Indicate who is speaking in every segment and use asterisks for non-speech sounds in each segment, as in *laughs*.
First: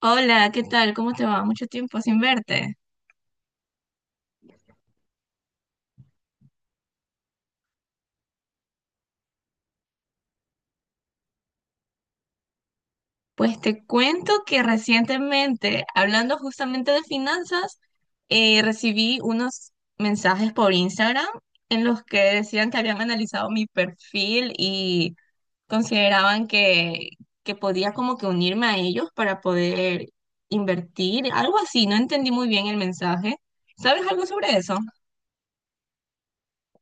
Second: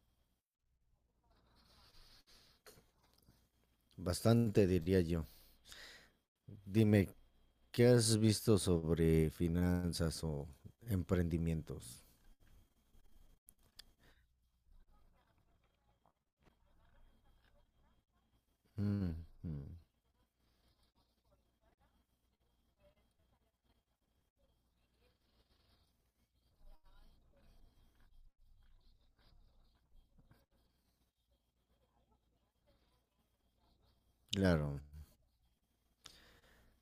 Speaker 1: Hola, ¿qué tal? ¿Cómo te va? Mucho tiempo sin verte.
Speaker 2: Bastante, diría yo. Dime, ¿qué has visto sobre finanzas o emprendimientos?
Speaker 1: Pues te cuento que recientemente, hablando justamente de finanzas,
Speaker 2: Mm,
Speaker 1: recibí
Speaker 2: mm,
Speaker 1: unos mensajes por Instagram en los que decían que habían analizado mi perfil y consideraban que podía como que unirme a ellos para poder invertir, algo así. No entendí muy bien el mensaje. ¿Sabes algo sobre eso?
Speaker 2: claro.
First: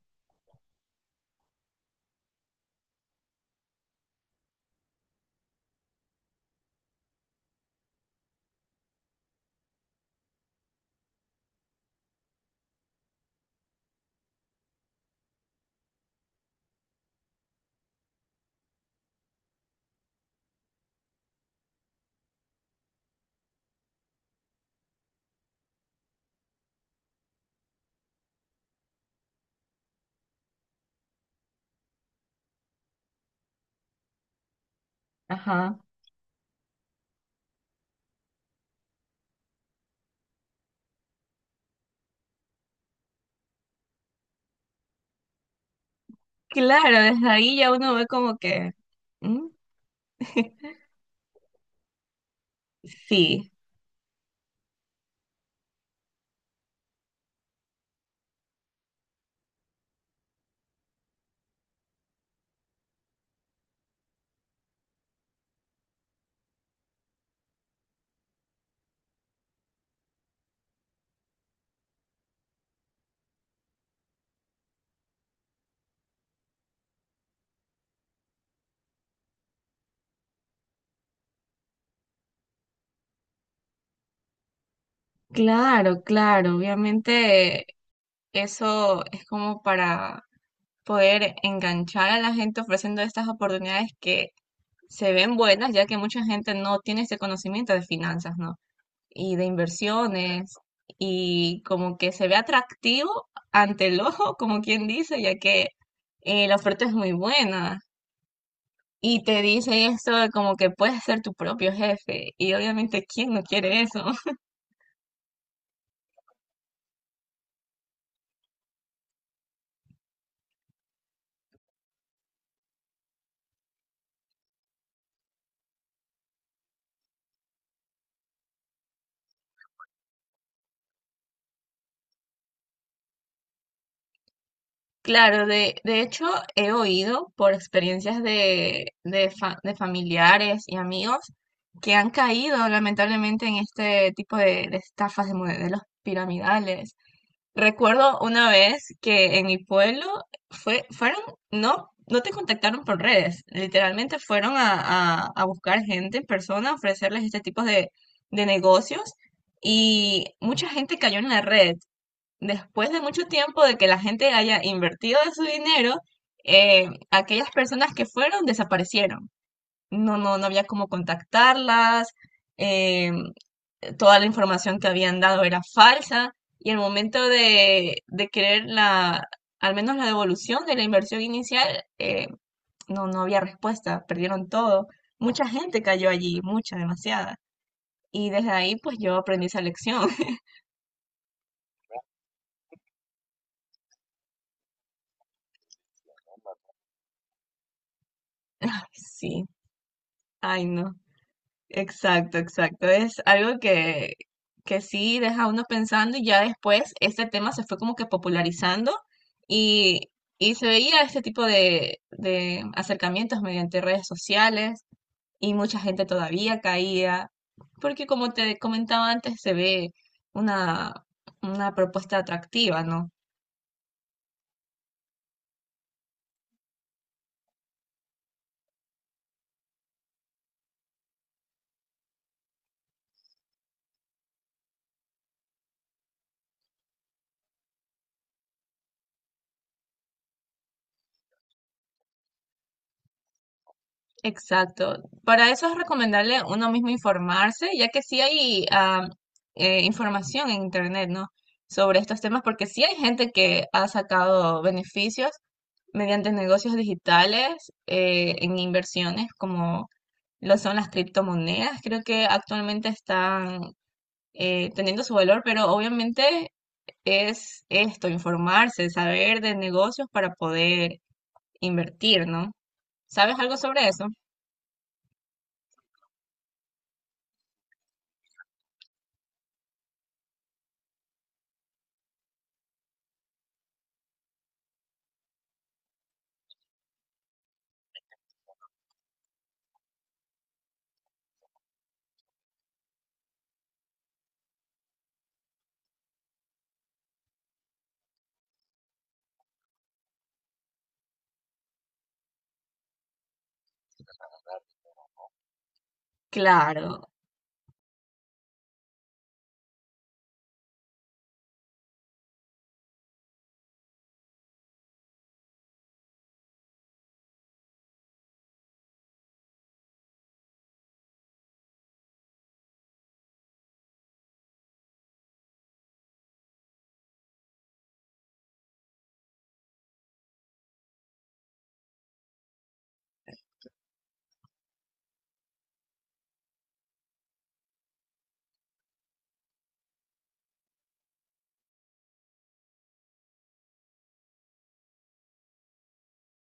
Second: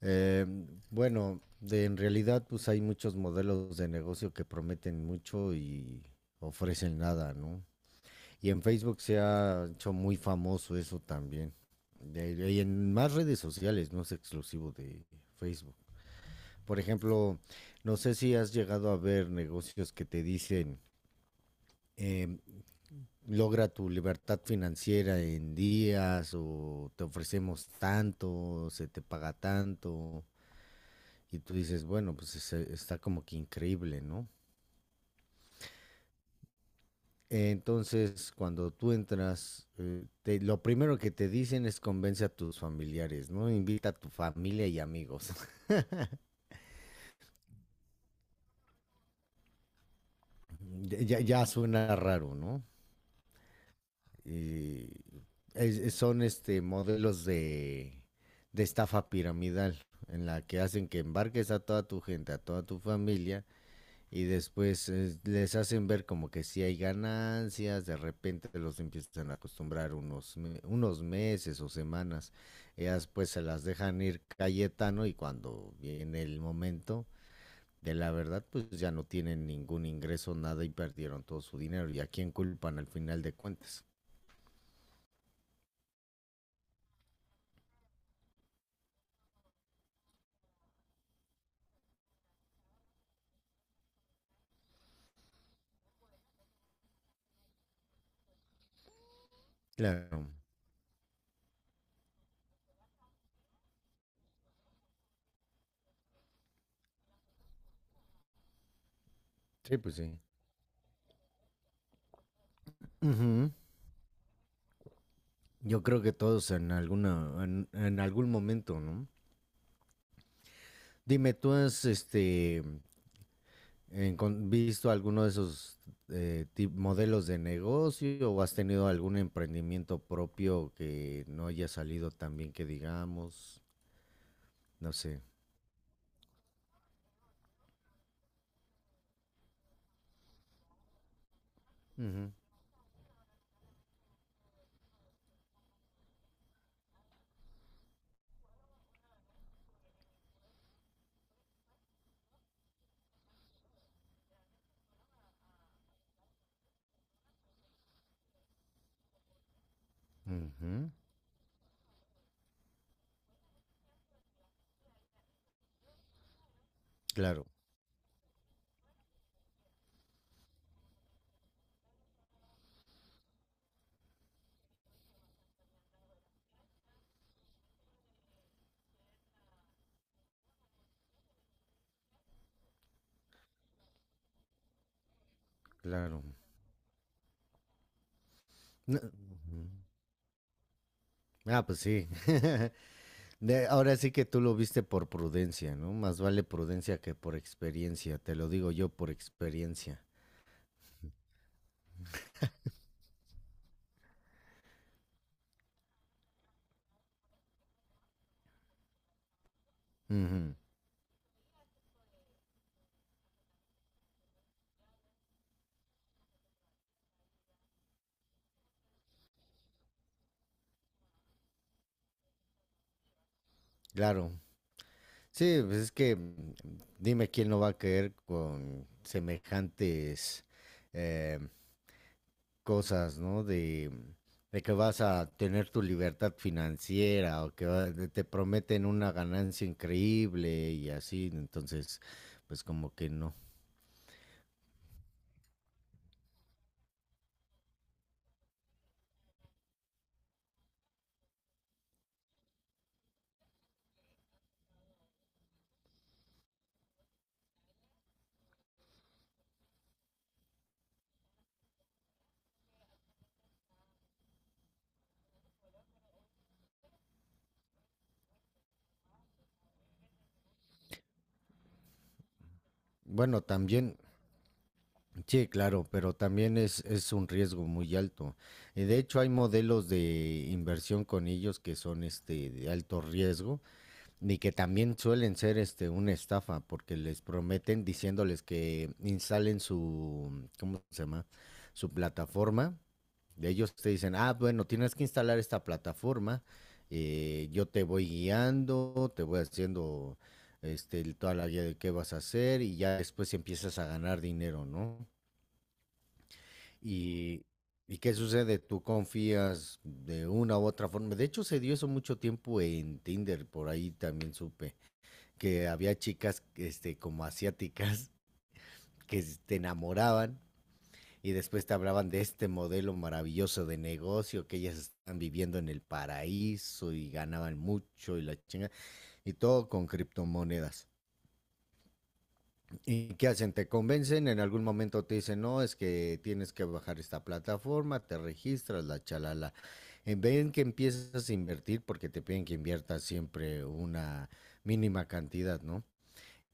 Speaker 2: Eh, en realidad, pues hay muchos modelos de negocio que prometen mucho y ofrecen nada, ¿no? Y en Facebook se ha hecho muy famoso eso también. Y en más redes sociales, no es exclusivo de Facebook. Por ejemplo, no sé si has llegado a ver negocios que te dicen, em, logra tu libertad financiera en días o te ofrecemos tanto, se te paga tanto y tú dices, bueno, pues está como que increíble, ¿no?
Speaker 1: Ajá.
Speaker 2: Entonces, cuando tú entras, lo primero que te dicen es convence a tus familiares, ¿no? Invita a tu familia y amigos. *laughs*
Speaker 1: Claro, desde ahí ya uno ve como que... ¿Mm? *laughs*
Speaker 2: Ya, ya suena raro, ¿no?
Speaker 1: Sí.
Speaker 2: eh, Son este modelos de estafa piramidal en la que hacen que embarques a toda tu gente, a toda tu familia y después les hacen ver como que si hay ganancias, de repente los empiezan a acostumbrar unos meses o semanas. Ellas pues se las dejan ir Cayetano y cuando viene el momento de la verdad pues ya no tienen ningún ingreso, nada y perdieron todo su dinero. ¿Y a quién culpan al final de cuentas?
Speaker 1: Claro, claro, obviamente eso es como para poder enganchar a la gente ofreciendo estas oportunidades que se ven buenas, ya que mucha gente no tiene este conocimiento de finanzas, ¿no? Y de
Speaker 2: Claro.
Speaker 1: inversiones, y como que se ve atractivo ante el ojo, como quien dice, ya que la oferta es muy buena. Y te
Speaker 2: Sí,
Speaker 1: dice
Speaker 2: pues
Speaker 1: esto
Speaker 2: sí.
Speaker 1: de como que puedes ser tu propio jefe, y obviamente, ¿quién no
Speaker 2: Ujú.
Speaker 1: quiere eso?
Speaker 2: Yo creo que todos en en algún momento, ¿no? Dime, ¿tú has visto alguno de esos modelos de negocio o has tenido algún emprendimiento propio que no haya salido tan bien que digamos? No sé.
Speaker 1: Claro, de hecho he oído por experiencias de familiares y amigos que han
Speaker 2: Ujú,
Speaker 1: caído lamentablemente en este tipo de estafas de modelos piramidales. Recuerdo una vez que en mi pueblo fue, fueron, no, no te contactaron por redes, literalmente fueron a buscar gente en persona, a ofrecerles este tipo de negocios y mucha
Speaker 2: ujú.
Speaker 1: gente cayó en la red después de mucho tiempo de que la gente haya invertido de su dinero,
Speaker 2: Claro,
Speaker 1: aquellas personas que fueron desaparecieron. No había cómo contactarlas, eh, toda la información que habían dado era falsa y el momento de querer al menos la devolución de la inversión inicial, no había respuesta, perdieron todo. Mucha gente cayó
Speaker 2: claro.
Speaker 1: allí, mucha, demasiada. Y desde ahí pues
Speaker 2: No,
Speaker 1: yo aprendí esa
Speaker 2: ujú.
Speaker 1: lección. *laughs*
Speaker 2: Ah, pues sí. *laughs* Ahora sí que tú lo viste por prudencia, ¿no? Más vale prudencia que por experiencia, te lo
Speaker 1: Ay,
Speaker 2: digo yo por
Speaker 1: sí,
Speaker 2: experiencia.
Speaker 1: ay no. Exacto, exacto. Es algo que sí deja a uno pensando y ya después este tema se fue como que popularizando y, y
Speaker 2: Ujú,
Speaker 1: se veía este tipo de acercamientos mediante redes sociales y mucha gente todavía caía, porque como te comentaba antes, se ve una, una propuesta atractiva, ¿no?
Speaker 2: claro. Sí, pues es que dime quién no va a caer con semejantes eh, cosas, ¿no? De que vas a tener tu libertad financiera o te prometen una ganancia increíble y así, entonces, pues como que no.
Speaker 1: Exacto. Para eso es recomendable uno mismo informarse, ya que sí hay información en internet, ¿no? Sobre estos temas, porque sí hay gente que ha sacado beneficios mediante negocios digitales en inversiones, como lo son las criptomonedas. Creo que actualmente están teniendo su valor, pero obviamente es esto, informarse, saber de negocios para poder invertir, ¿no? ¿Sabes
Speaker 2: Bueno,
Speaker 1: algo sobre
Speaker 2: también
Speaker 1: eso?
Speaker 2: sí, claro, pero también es un riesgo muy alto. Y de hecho hay modelos de inversión con ellos que son este de alto riesgo y que también suelen ser este una estafa porque les prometen diciéndoles que instalen su, ¿cómo se llama? Su plataforma. De ellos te dicen, ah, bueno, tienes que instalar esta plataforma, yo te voy guiando, te voy haciendo este, toda la guía de qué vas a hacer y ya después empiezas a ganar dinero, ¿no?
Speaker 1: Claro,
Speaker 2: ¿Y, ¿y qué sucede? ¿Tú confías de una u otra forma? De hecho, se dio eso mucho tiempo en Tinder, por ahí también supe, que había chicas, este, como asiáticas *laughs* que te enamoraban y después te hablaban de este modelo maravilloso de negocio, que ellas están viviendo en el paraíso y ganaban mucho y la chinga, y todo con criptomonedas. ¿Y qué hacen? ¿Te convencen? En algún momento te dicen, no, es que tienes que bajar esta plataforma, te registras, la chalala. En vez que empiezas a invertir, porque te piden que inviertas siempre una mínima cantidad, ¿no?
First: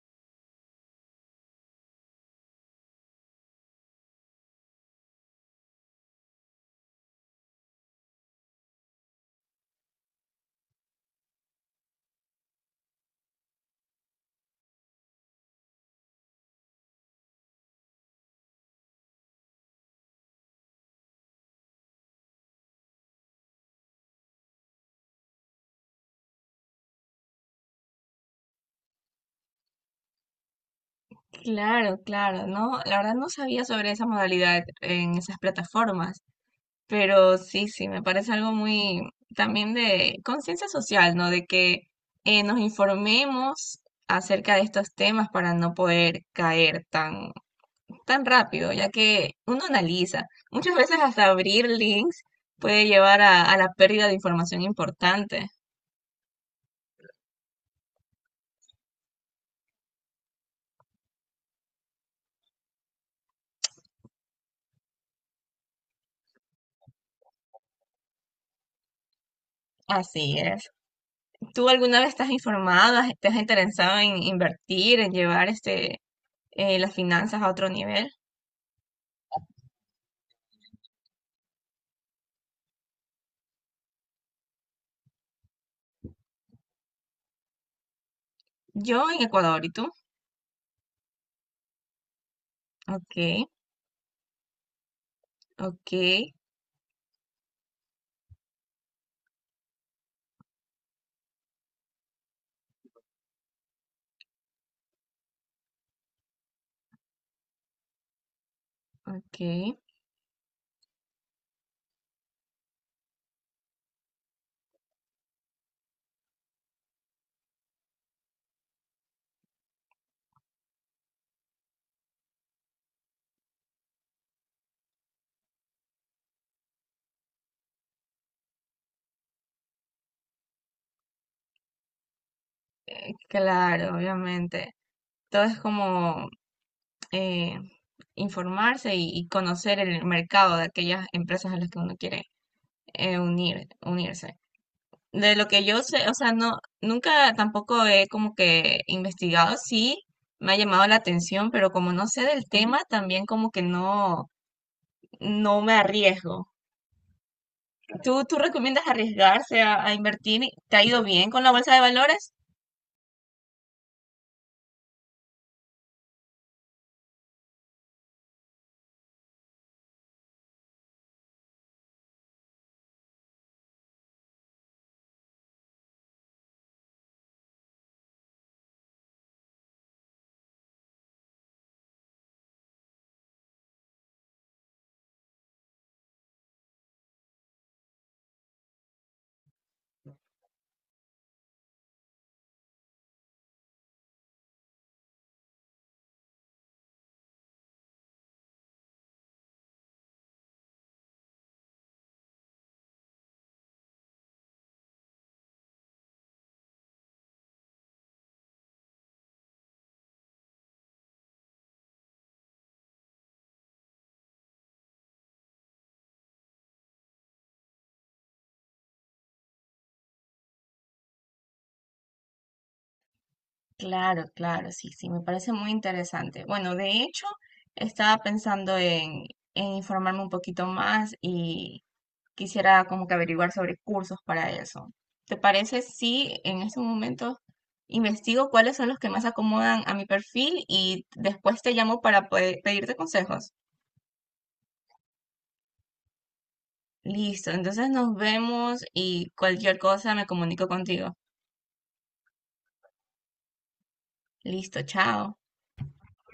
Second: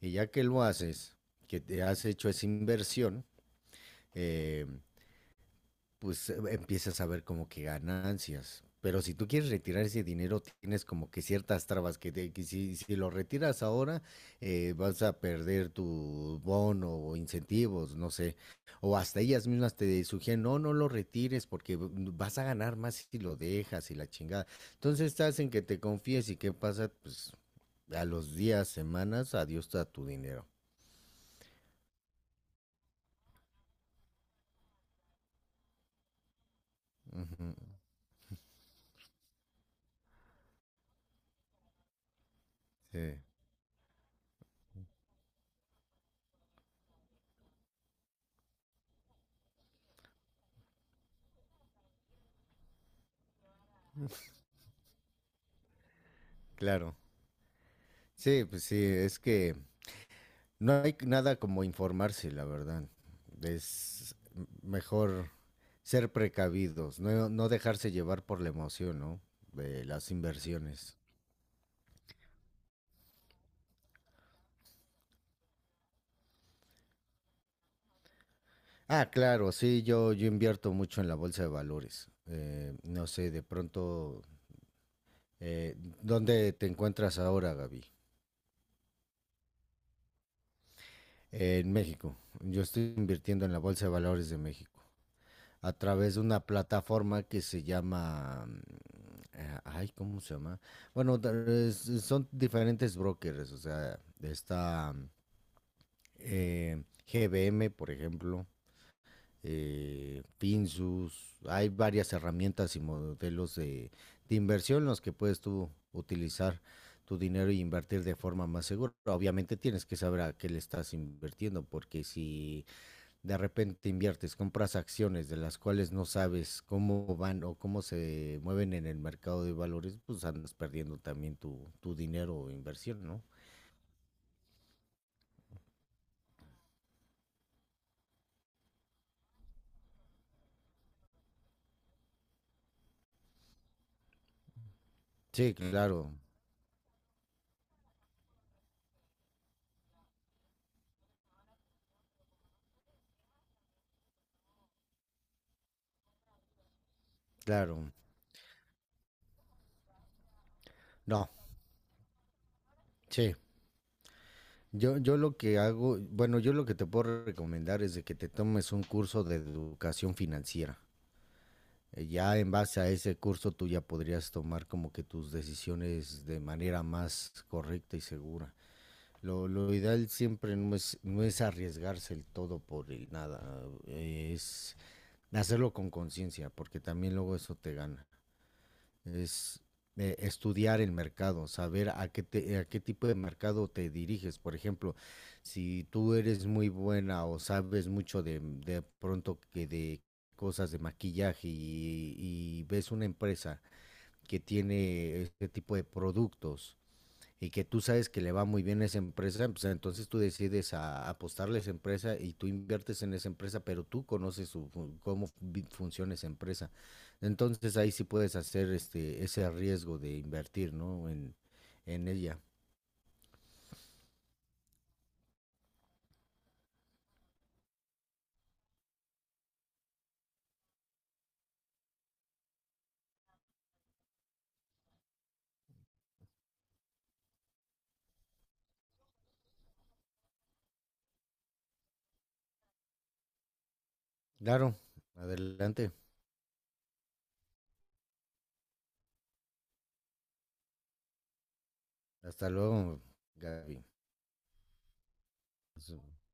Speaker 2: Y ya que lo haces, que te has hecho esa inversión, eh, pues empiezas a ver como que ganancias. Pero si tú quieres retirar ese dinero, tienes como que ciertas trabas que si lo retiras ahora, vas a perder tu bono o incentivos, no sé. O hasta ellas mismas te sugieren, no, no lo retires porque vas a ganar más si lo dejas y la chingada. Entonces estás en que te confíes y qué pasa, pues a los días, semanas, adiós a tu dinero.
Speaker 1: claro, claro, ¿no? La verdad no sabía sobre esa modalidad en esas plataformas, pero
Speaker 2: Ujú,
Speaker 1: sí, sí, me parece algo muy también de conciencia social, ¿no? De que nos
Speaker 2: sí,
Speaker 1: informemos acerca de estos temas para no poder caer tan, tan rápido, ya que uno analiza. Muchas veces hasta abrir links puede llevar a la pérdida de información importante.
Speaker 2: claro. Sí, pues sí, es que no hay nada como informarse, la verdad. Es mejor ser precavidos, no, no dejarse llevar por la emoción, ¿no? De las
Speaker 1: Así es.
Speaker 2: inversiones.
Speaker 1: ¿Tú alguna vez estás informado, te has interesado en invertir, en llevar este, las finanzas a otro nivel?
Speaker 2: Ah, claro, sí, yo invierto mucho en la bolsa de valores. No sé, de pronto, eh, ¿dónde te encuentras ahora, Gaby?
Speaker 1: Yo en Ecuador, ¿y tú?
Speaker 2: En México. Yo estoy invirtiendo
Speaker 1: Ok,
Speaker 2: en la bolsa de valores de México, a
Speaker 1: ok,
Speaker 2: través de una plataforma que se llama, mm, ay, ¿cómo se llama? Bueno, son diferentes brokers, o sea, está mm, GBM, por ejemplo,
Speaker 1: ok.
Speaker 2: Finsus, hay varias herramientas y modelos de inversión en los que puedes tú utilizar tu dinero y invertir de forma más segura. Obviamente tienes que saber a qué le estás invirtiendo, porque si de repente inviertes, compras acciones de las cuales no sabes cómo van o cómo se mueven en el mercado de valores, pues andas perdiendo también tu dinero o inversión, ¿no?
Speaker 1: Claro, obviamente. Todo es como eh, informarse y conocer el mercado de aquellas empresas a las que uno quiere unirse. De lo
Speaker 2: Sí,
Speaker 1: que yo sé, o
Speaker 2: claro,
Speaker 1: sea, no, nunca tampoco he como que investigado, sí, me ha llamado la atención, pero como no sé del tema, también como que no, no me arriesgo.
Speaker 2: claro.
Speaker 1: ¿¿Tú recomiendas arriesgarse a invertir? Y- ¿Te ha ido bien
Speaker 2: No,
Speaker 1: con la bolsa de valores?
Speaker 2: sí. Yo lo que hago, bueno, yo lo que te puedo recomendar es de que te tomes un curso de educación financiera. Ya en base a ese curso tú ya podrías tomar como que tus decisiones de manera más correcta y segura. Lo ideal siempre no es arriesgarse el todo por el nada, es hacerlo con conciencia, porque también luego eso te gana. Es estudiar el mercado, saber a a qué tipo de mercado te diriges. Por ejemplo, si tú eres muy buena o sabes mucho de pronto que de cosas de maquillaje y ves una empresa que tiene este tipo de productos y que tú sabes que le va muy bien a esa empresa, pues entonces tú decides a apostarle a esa empresa y tú inviertes en esa empresa, pero tú conoces su, cómo funciona esa empresa. Entonces ahí sí puedes hacer este ese riesgo de invertir, ¿no? En ella.
Speaker 1: Claro, claro, sí, sí, me parece muy interesante. Bueno, de hecho, estaba pensando en informarme un poquito más y quisiera como que averiguar sobre cursos para eso. ¿Te parece si en este momento investigo cuáles son los que más acomodan a mi perfil y después te llamo para poder pedirte consejos?
Speaker 2: Claro, adelante.
Speaker 1: Listo, entonces nos vemos y cualquier cosa me comunico contigo.
Speaker 2: Hasta luego, Gaby.
Speaker 1: Listo, chao.
Speaker 2: Pues,